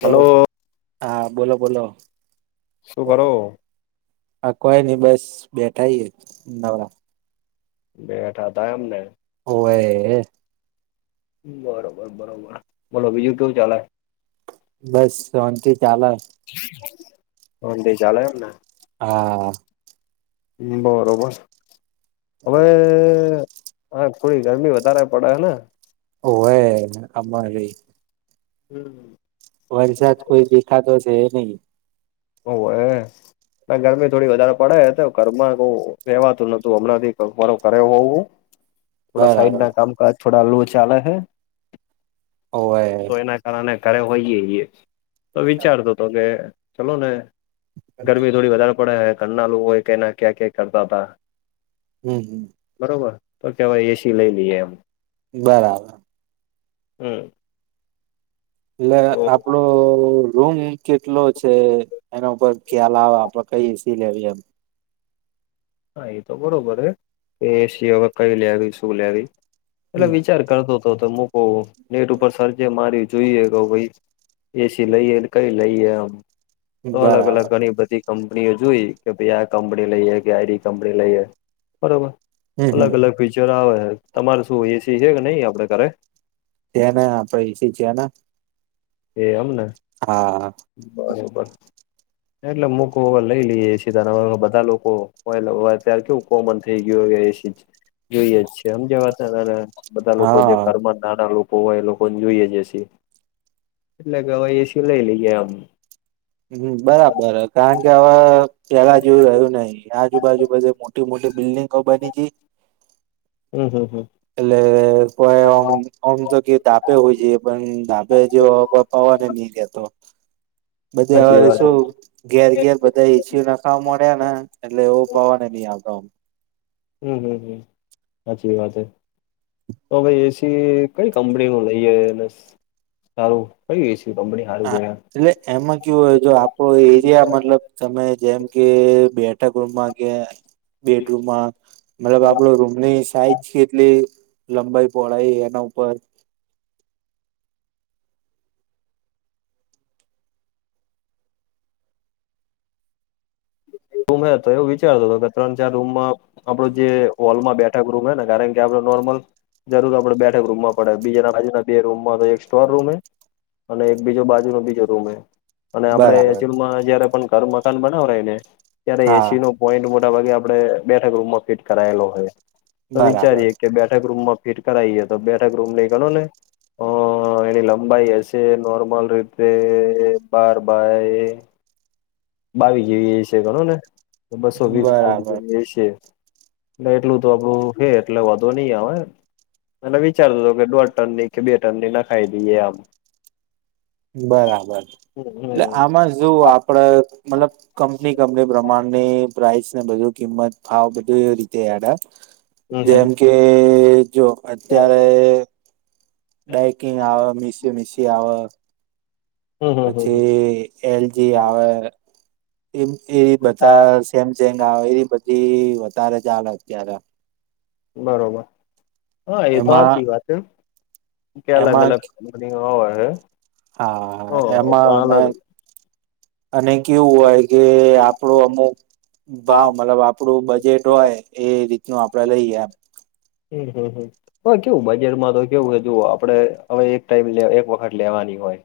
Hello. હા બોલો બોલો. શું કરો? હા કોઈ નઈ બસ બેઠા નવરા. બેઠાતા એમને ઓવે. બરોબર બરોબર બોલો બીજું કેવું ચાલેય? બસ શોંતિ ચાલે. અંધ ચાલે એમને. હા. બરોબર હવે. હા થોડી ગરમી વધારે પડે હે ને. ઓ હે અમારી. હમ. વરસાદ કોઈ દેખાતો છે નહી. ઓવે હ. ગરમી થોડી વધારે પડે તો ઘરમાં ક રહેેવાતું નોતું. હમણાંથી મારો કરરે હોવું થોડા સાઈડ બરાબર ના કામકાજ થોડા અલુ ચાલે હૈ. ઓવે. ઘરે હોઈએ તો વિચારતો તો કે ચલો ને. ગરમી થોડી વધારે પડે હ ઘરના લોકો એ ક ના ક્યાં ક્યા કરતા ભા. હમ હમ. બરોબર તો કેવાય એસી લઈ લઈએ એમ. બરાબર. હમ. એટલે તો આપણું રૂમ કેટલો છે એના ઉપર ખ્યાલ આવે આપડે કઈ એસી લેવી એમ. હા એ તો બરોબર હે કે એસી હવે કઈ લેવી શું લેવી. એટલે વિચાર કરતો હતો મકો નેટ ઉપર સર્જે મારી જોઈએ કે ભાઈ એસી લઈએ કઈ લઈએ. આમ હમ તો અલગ અલગ બરાબર ઘણી બધી કંપનીઓ જોઈ કે ભાઈ આ કંપની લઈએ કે આઈડી કંપની લઈએ. બરોબર. હમ હમ અલગ અલગ ફીચર આવે. તમારે શું એસી છે કે નહી આપડે ઘરે? ત્યાને આપડે એ છે ને. એ અમને. હા. બરોબર. એટલે મૂકર લઈ લઈએ સીધના બધા લોકોયારે કે કોમન થઈ ગયું એ જોઈએ જ છે સમજવા હતા ત. બધા લોકો જે હા ઘરમાં નાના લોકો હોય એ લોકો ને જોઈએ જસી. એટલે ગવાઈ એસીું લઈ લઈ ગયા આમ. હમ બરાબર. કારણ કે હવે, પેલા જેવું રહ્યું નહી. આજુબાજુ બધે મોટી મોટી બિલ્ડિંગો બની ગઈ. હમ હમ હમ. એટલે કોઈમ તો કે તાપે હોય છે. પણ ધાબે જેવ કો પવા નની ગતો. બધા સાચી હવારે વાત હ શું ઘેર ઘેર બધા ઈચ્છ્યું ના મળ્યા ને એટલે એવું પવાને નહ આવતામ. હમ હમ હમ સાચી વાત હ, તો ભાઈ એસી કઈ કંપની નું લઈએને સારું કઇ એસી કંપની સારું ગ આમ એટલે એમાં કેવું હોય જો આપો એરિયા મતલબ તમે જેમ કે બેઠા ગુમાં કે બેડરૂમમાં મતલબ આપડો રૂમની સાઈજ છે કેટલી-' લંબાઈ પહોળાાઈ એના ઉપર રૂમ હે તો એવું વિચારતો હતો કે ત્રણ ચાર રૂમમાં આપડો જે હોલમાં બેઠક રૂમ હ ને કારણ આપ નોર્મલ જરૂર આપડે બેઠક રૂમમાં પડે બીજા રાજુના બે રૂમ માં શો રૂમ હે અને એક બીજો બાજુનો બીજો રૂમ એ અને આપડે બરાબર એચલમાં જયારે પણ ઘર મકાન બનાવા હોય ને ત્યારે હા એસી ન પોઈન્ટ, મોટા ભાગે આપડે બેઠક રૂમમાં ફિટ કરાયેલો હોય, તો બરાબર વિચારીએ કે બેઠક રૂમમાં ફિટ કરીએ, તો બેઠક રૂમ ને એ ગણો ને હ, એની લંબાઈ હશે. નોર્મલ રીતે બાર બાય બાવીસ જેવી એ છે. ગણોને બસો વીસ ફૂટ બરાબર જેવી એ છે. એટલું તો આપણું છેે. એટલે વધો નહી આવે. મેં વિચારતો હતો, કે દોઢ ટનની કે બે ટનની નાખાઈ દઈએ આમ બરાબર. હમ એટલે હમ આમાં જો આપડે મતલબ કંપની કંપની પ્રમાણની પ્રાઇસને બધું કિંમત આવાવ બધું એ રીતે જેમ હમ કે જો અત્યારે ડાયકિંગ આવે, મીસી મીસી આવે. હમ હમ હમ પછી એલજી આવે. એ એ બધા સેમસેંગ આવે, એવી બધી વધારે ચાલે અત્યારે બરોબર. હા, એ તો એમાં સાચી વાત છે, કે અલગ એમાં અલગ ની હો હશે હા એમાં અને અલગ અને કેવું હોય કે આપણો અમુક ભાવ મતલબ આપણું બજેટ હોય એ રીતનું આપણે લઈએ એમ હમ હમ હમ. હ કેવું? બજેટમાં તો કેવું હ તું આપે હવે, એક ટાઈમ એક વખત લેવાની હોય.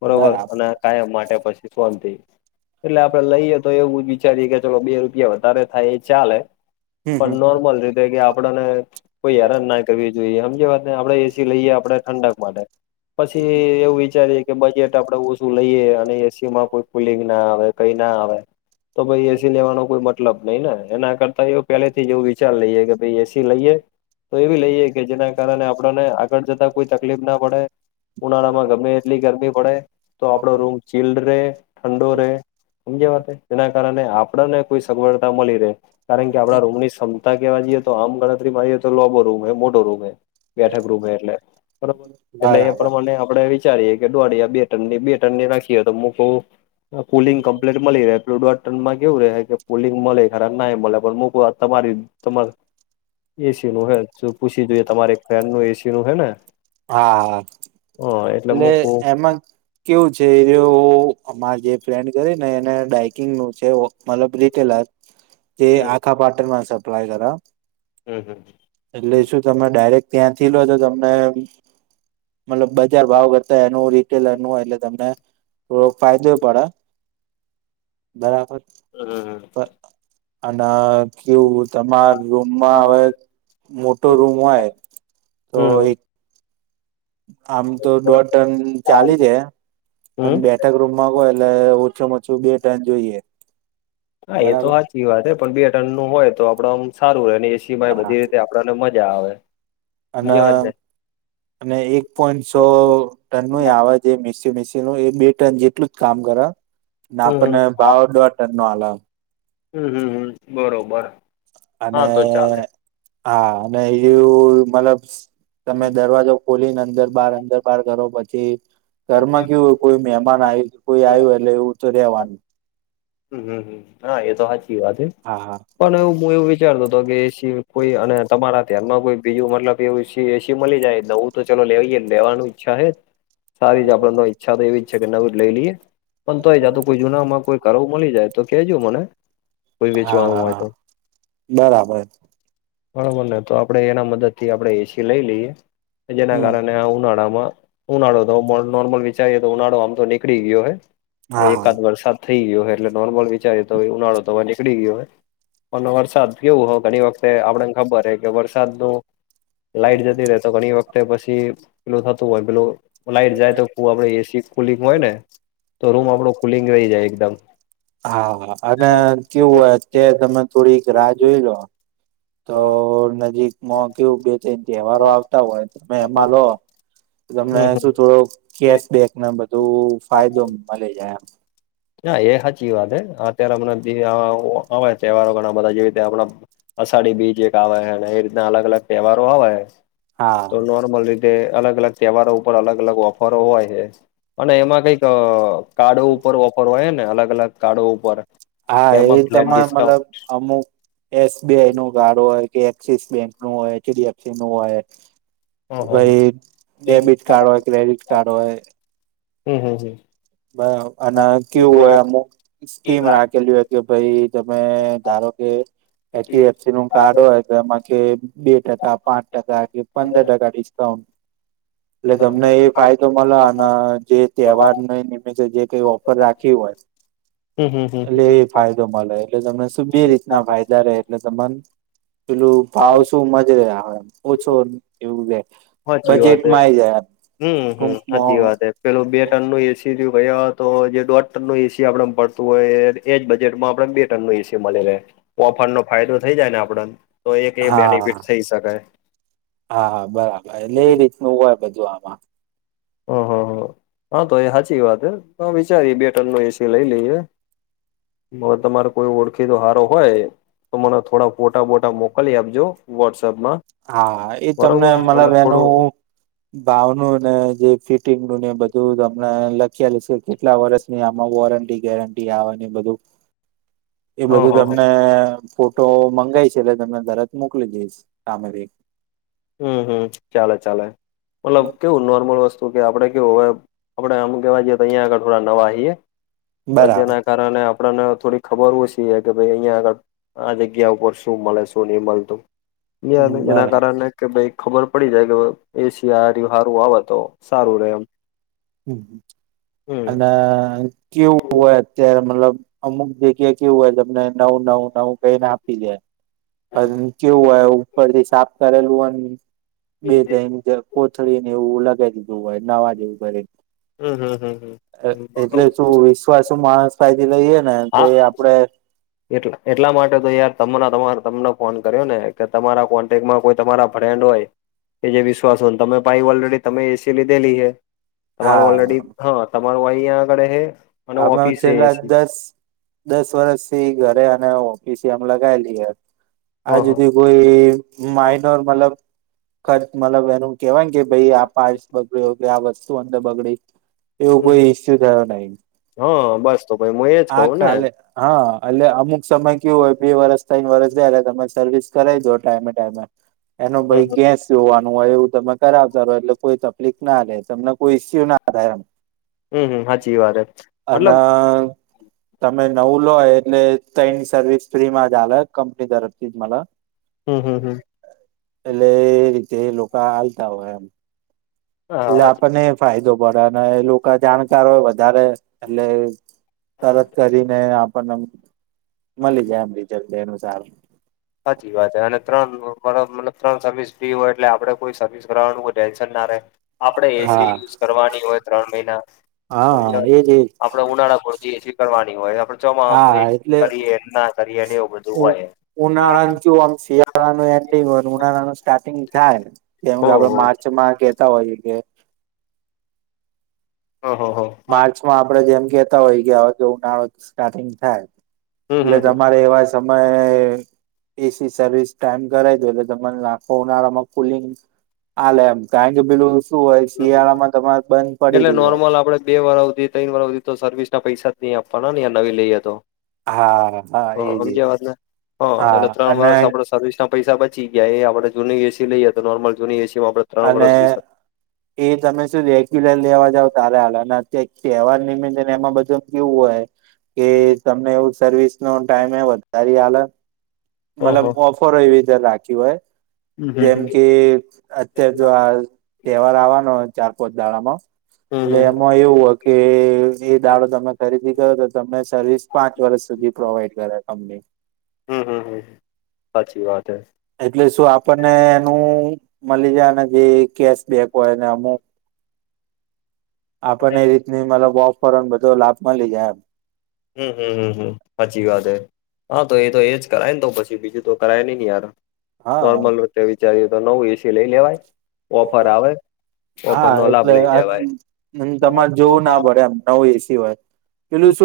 બરોબર. બરાબર અને કાયમ માટે પછી શાંતિ. એટલે આપણે લઈએ તો એવું જ વિચારીએ કે ચલો બે રૂપિયા વધારે થાય એ ચાલે હમ પણ હમ નોર્મલ રીતે કે આપણને કોઈ હેરાનના કરવી. જોઈએ એમ જે વાત આપડે એસી લઈએ, આપણે ઠંડક માટે પછી એવું વિચારીએ કે બજેટ આપણે ઓછું લઈએ અને એસીમાં પણ કુલિંગ ના આવે કઈ ના આવે, તો પછી એસી લેવાનો કોઈ મતલબ નહી ને એના કરતા એ પેલેથી એવું વિચાર લઈએ કે ભાઈ એસી લઈએ? તો એવી લઈએ કે જેના કારણે આપણને આગળ જતા કોઈ તકલીફના પડે ઉનાળામાં ગમે એટલી ગરમી પડે તો આપણો રૂમ ચીલ રે, ઠંડો રે સમજ વાત તેના કારણે આપ આપણને કોઈ સગવડતા મળી રહે. કારણ કે આપણા રૂમની ક્ષમતા કેવા જઈએ, તો આમ ગણતરી મારી લોબો રૂમ હોય, મોટો રૂમ હોય, બેઠક રૂમ એટલે બરાબર એટલે એ બરાબર પ્રમાણે આપડે એવી વિચારીએ કે દોઢ યા બે ટનની, બે ટનની રાખીએ તો મકવું પુલિંગ કમ્પ્લીટ મળી રહે. પ્લુડ ટનમાં કેવું રહે, કે પુલિંગ મળે ના મળે પણક તમારી તમાર પૅલું હ પૂછી જોઈએ તમારે એક ફેન નું એસી નું હે ને હા હ એટલે મૂકવું કેવું છે એ અમારે જે પ કરે એને ડાઇકિંગનું છે. મતલબ, રીટેલ જે આખા પાટણમાં અપ્લાય કર હમ હમ. એટલે શું? તમે ડાયરેક્ટ ત્યાંથી લો તો તમને મતલબ, બજાર ભાવ કરતા એનું રીટેલર એનું એટલે તમને થોડો ફાઙયદો પડે બરાબર. અને કેવું તમારે રૂમમાં હવે મોટો રૂમ હોય, તો હમ એક આમ તો દોઢ ટન ચાલી જાય, પણ બે કોઈ રૂમમાં હોય એટલે ઓછુંમાં ઓછું બે ટાઈમ જોઈએ. હા, એ તો બરાબર સાચી વાત. હ પણ બે ટનનું હોય તો આપણે આમ સારું રહે. એ સી હા બધી રીતે આપણને મજા આવે. અને, હમ અને એક પોઈન્ટ સો ટન ન આ આવેજ મસી મ નું એ બે ટન જેટલું જ કામ કર ના હમ આપણને ભાવ વાટ નો અલાવ હમ હમ હમ બરોબર અને હા તો ચાલે હા અને એવું મલ છ તમે દરવાજો ખોલીને અંદર બાર અંદર બાર કરો પછી ઘરમાં કયું કોઈ મહેમાન આયુ કોઈ આયું એટલે એવું તો રેવાનું હમ હમ હા એ તો સાચી વાત હ હા હા પણ એ વિચારતો હતો કે એસી કોઈ અને તમારા ધ્યાનમાં કોઈ બીજું મતલબ એવું એસી મળી જાય તો ચાલો લેવાય ગયું લેવાનું ઈચ્છા હે સારી જ આપડને ઈચ્છા તો એવી જ છે કે નવું જ લઈ લઈએ પણ તોય જાતું કોઈ જૂના કરું મળી જાય તો કેજો મને કોઈ વેચવાનું હોય હા તો બરાબર બરોબર ને તો આપણે એના મદદ થી આપણે એસી લઈ લઈએ જેના હમ કારણે આ ઉનાળામાં ઉનાળો તો નોર્મલ વિચારીએ તો ઉનાળો આમ તો નીકળી ગયો હે હા એકાદ હા વરસાદ થઈ ગયો હોય એટલે નોર્મલ વિચાર તો ઉનાળો તો નીકળી ગયો હે અને વરસાદ કેવું હો ઘણી વખતે આપડાને ખબર હ કે વરસાદ નું લાઈટ જતી રે તો ઘણી વખતે પછી પેલું થતું હોય પેલું લાઈટ જાય તો આપડ એસી કુલિંગ હોય ને તો રૂમ આપડો કુલિંગ રહી જાય એકદમ હા હા અને કેવું હોય અત્યારે તમે થોડીક રાહ જોઈ લો તો નજીક મો કું બે તન તહેવારો આવતા હોય તમે એમાં લો તમને શું થોડો કેશબેકને બધું ફાયદો મળે જાય એમ ના એ સાચી વાત અત્યારે હમણા તહેવારો ઘણા બધા જેવી રીતે આપણા અષાઢી બીજ એક આવે અને એ રીતના અલગ અલગ તહેવારો આવે હા તો નોર્મલ રી તે અલગ અલગ તહેવારો ઉપર અલગ અલગ ઓફરો હોય છે અને એમાં કઈક કાર્ડો ઉપર ઓફર હોય ને અલગ અલગ કાર્ડો ઉપર કે હા એ એમાં ફ્લેટ તમે ડિસ્કાઉન્ટ મતલબ અમુક એસબીઆઈ નું કાર્ડ હોય કે એક્સિસ બેંક નું હોય એચડીએફસી નું હોય હમ હમ ભાઈ ડેબિટ કાર્ડ હોય ક્રેડિટ કાર્ડ હોય હમ હમ હમ બરાબર અને કેવું હોય અમુક સ્કીમ રાખેલી હોય કે ભાઈ તમે ધારો કે એચડીફસી નું કાર્ડ હોય તો એમાં કે બે ટકા પાંચ ટકા કે પંદર ટકા ડિસ્કાઉન્ટ એટલે તમને એ ફાયદો મળે અને જે તહેવાર ન જે કઈ ઓફર રાખી હોય હમ હમ હમ એટલે એ જ ફાયદો મલે એટલે તમને શું બે રીતના ફાયદા રહે એટલે તમન પેલું ભાવ શું મજ રહે ઓછો એવું લે સાચી વાત હે બજેટમાં આ આઈ જાય હમ એમ હમ સાચી ટૂંકમાં વાત હે પેલું બે ટન નું એસી ગયા હોય, તો જે દોઢ ટન નું એસી આપડે પડતું હોય એ એ જ બજેટમાં આપને બે ટનનું એસી મળી રહે ઓફર નો ફાયદો થઈ જાય ને આપડાને તો એક એ હા બેનિફિટ થઈ શકે હા હા બરાબર એટલે એ રીતનું હોય બધું આમાં ઓ હ હ હા તો એ સાચી વાત હ વિચારીએ બે ટન ન એસી લઈ લઈએ હવે તમારે કોઈ ઓળખી દો હારો હોય. તો મને થોડા ફોટા બોટા મોકલી આપજો વોટ્સઅપમા હા એ તમને મતલબ એનું ભાવ નું ને જે ફિટિંગ નું ને એ બધું તમને લખેલ છે, કેટલા વર્ષ આમાં વોરંટી ગેરંટી આવે બધુ [inaudible] એ બધું હ તમને ફોટો મંગાય છે, એટલે તમને તરત મોકલી દઈશ સામેથી હમ હમ ચાલે ચાલે મતલબ કેવું નોર્મલ વસ્તુ કે આપડે કેવું હવે આપડે કેવા જઈએ તો અહીંયા આગળ થોડા નવાઈએ તો બરાબર જેના કારણે ને આપડને થોડી ખબર હો છીએ કે ભાઈ અહિયા આગળ આ જગ્યા ઉપર શું મળે શું નહી મળતુ જેના બરાબર કારણે કે ભાઈ ખબર પડી જાય, કે એ શયારી હારુ આવે તો સારું રે એમ હમ અને કેવું હોય મતલબ અમુક જગ્યા કે હુ અમને નવ નવ નવું કઈને આપી દે પણ કેવું હોય ઉપરથી સાફ કરેલું હોય બે તઈણ કોથળીને એવું લગાવી દીધું હોય નવા જેવું કરીન હમ્મ હમ્મ હમ્મ એટલે શું વિશ્વાસુ માણસ પાહેથી લઈએે ને તો એ આપડણને એ એટલા માટે તો યાર ત તમા તમને ફોન કર્યો ને કે તમારા કો કો તમારા ફ્રેન્ડ હોય જે વિશ્વાસુ હોયને તમે પાહિ ઓલરેડી તમે એસી લીધેલી હે. તમારું હા ઓલરેડી હા તમારું આગળ હે અને આપણા ઓફિસે છેલ્લા એસી દસ દસ વર્ષ થી ઘરે અને ઓફિસ આમ લગાયેલી હ હ આજુહુધી કોઈ માઇનર મતલબ ખચ મતલબ એનું કેવાય કે ભાઈ આ પાારસ બગડ્યો આ વસ્તુ અંદર બગડી એવું કોઈ ઈસ્યુ થયો નહી હઅ બસ તો ભાઈ હું એજ કઉ આ ને ખાલે હા એટલે અમુક સમય કેવું હોય બે વરસ તઈણ વરસ થ્યાં એટલે તમે સર્વિસ કરાવી દો ટાઈમે ટાઈમે [inaudible] એનો ભાઈ ગેસ જોવાનું હોય એવું તમે કરાવતા રહો એટલે કોઈ તફલીક ના લે તમને કોઈ ઈસ્યુ ના થાય એમ હમ હમ સાચી વાત અને હમ્મ તમે નવું લો એટલે તઈણ સર્વિસ ફ્રી માં જ આલે કંપની તરફ થી મલ હમ્મ હમ્મ હમ્મ એટલે એ રીતે લોકો આલતા હોય એમ એટલે હા આપણને ફાયદો પડે અને એ લોકો જાણકાર હોય વધારે એટલે તરત કરીને આપણને મળી જાય એમ રિઝલ્ટ એનું સારુ સાચી વાત છે અને ત્રણ વરહ મતલબ ત્રણ સર્વિસ ફ્રી હોય એટલે આપડે કોઈ સર્વિસ કરાવાનું ટેન્શન ના રે આપણે એસી હા યુઝ કરવાની હોય ત્રણ મહિના હમજ્યા હા વાતને એજ એજ આપણન ઉનાળા પૂરતી એસી કરવાની હોયને આપડે ચોમાહમ તો હા એસી એટલે કરીએન ને ના કરીએ એવું બધું હોય. ઉનાળા કયું આમ શિયાળાનું એન્ડિંગ હોય ઉનાળાનું સ્ટાર્ટિંગ થાય ને જેમ કે આપડે હ માર્ચ માં કતા હોય કે ઓહ હ હ માર્ચમાં આપડે જેમ કેતા હોય કે આ કે ઉનાળ સ્ટાર્ટિંગ થાય. હમ એટલે હમ તમારે એવા સમય એસી સર્વિસ ટાઈમ કરાવ દયો એટલે તમન આખા ઉનાળામાં કુલિંગ આલે એમ કારણકે બીજું શું હોય હમ શિયાળામાં તમારે બંધ એટલે પડેલી હોય નોર્મલ આપડે બે વરહ હુધી તઈણ વરહ હુધી તો સર્વિસ ના પૈસા જ નઈ આપવાના ને યાર નવી લઈએ તો. હા હા એજ એજ હમજ્યા વાતને હ હા એ ત્રણ અને વર્ષ આપડે સર્વિસના પૈસા બચી ગયા એ આપણે જૂની એસી લઈએ તો નોર્મલ જૂની એસીમાં આપડે ત્રણ અને વર્ષ એ તમે શું રેગ્યુલર લેવા જાવ તારે આલે ને અત તહેવાર નિમિત્તે એમાં બધું કેવું હોય કે તમને એ સર્વિસ નો ટાઈમે વધારી આલે મતલબ ઓહો ઓફરો એવી રીતે રાખી હોય જેમ કે અત્યાર જો આ તહેવાર આવવાનો હોય ચાર પોચ દાળામાં હમ [unintelligible] હમ એવું કે એ જે દાડો તમે ખરીદી કરો તો તમે સર્વિસ પાંચ વર્ષ સુધી પ્રોવાઈડ કરે કંપની હમ હમ હમ સાચી વાત હે એટલે શું આપણને એનું મળી જાય ને જે કેશ બેક હોયને અમુક આપને એ રીતની મતલબ ઓફર ને બધો લાભ મળી જાય એમ હમ હમ હમ હમ સાચી વાત હે હા તો એ તો એજ કરાય ને તો પછી બીજું તો કરાય બિની યાર હા નોર્મલ વચે વિચારીએ તો નવું એસી લઈ લેવાય ઓફર આવે હા ઓફરનો લાભ એટલે લઇ જવાય. નવ એસી હોય પેલું શું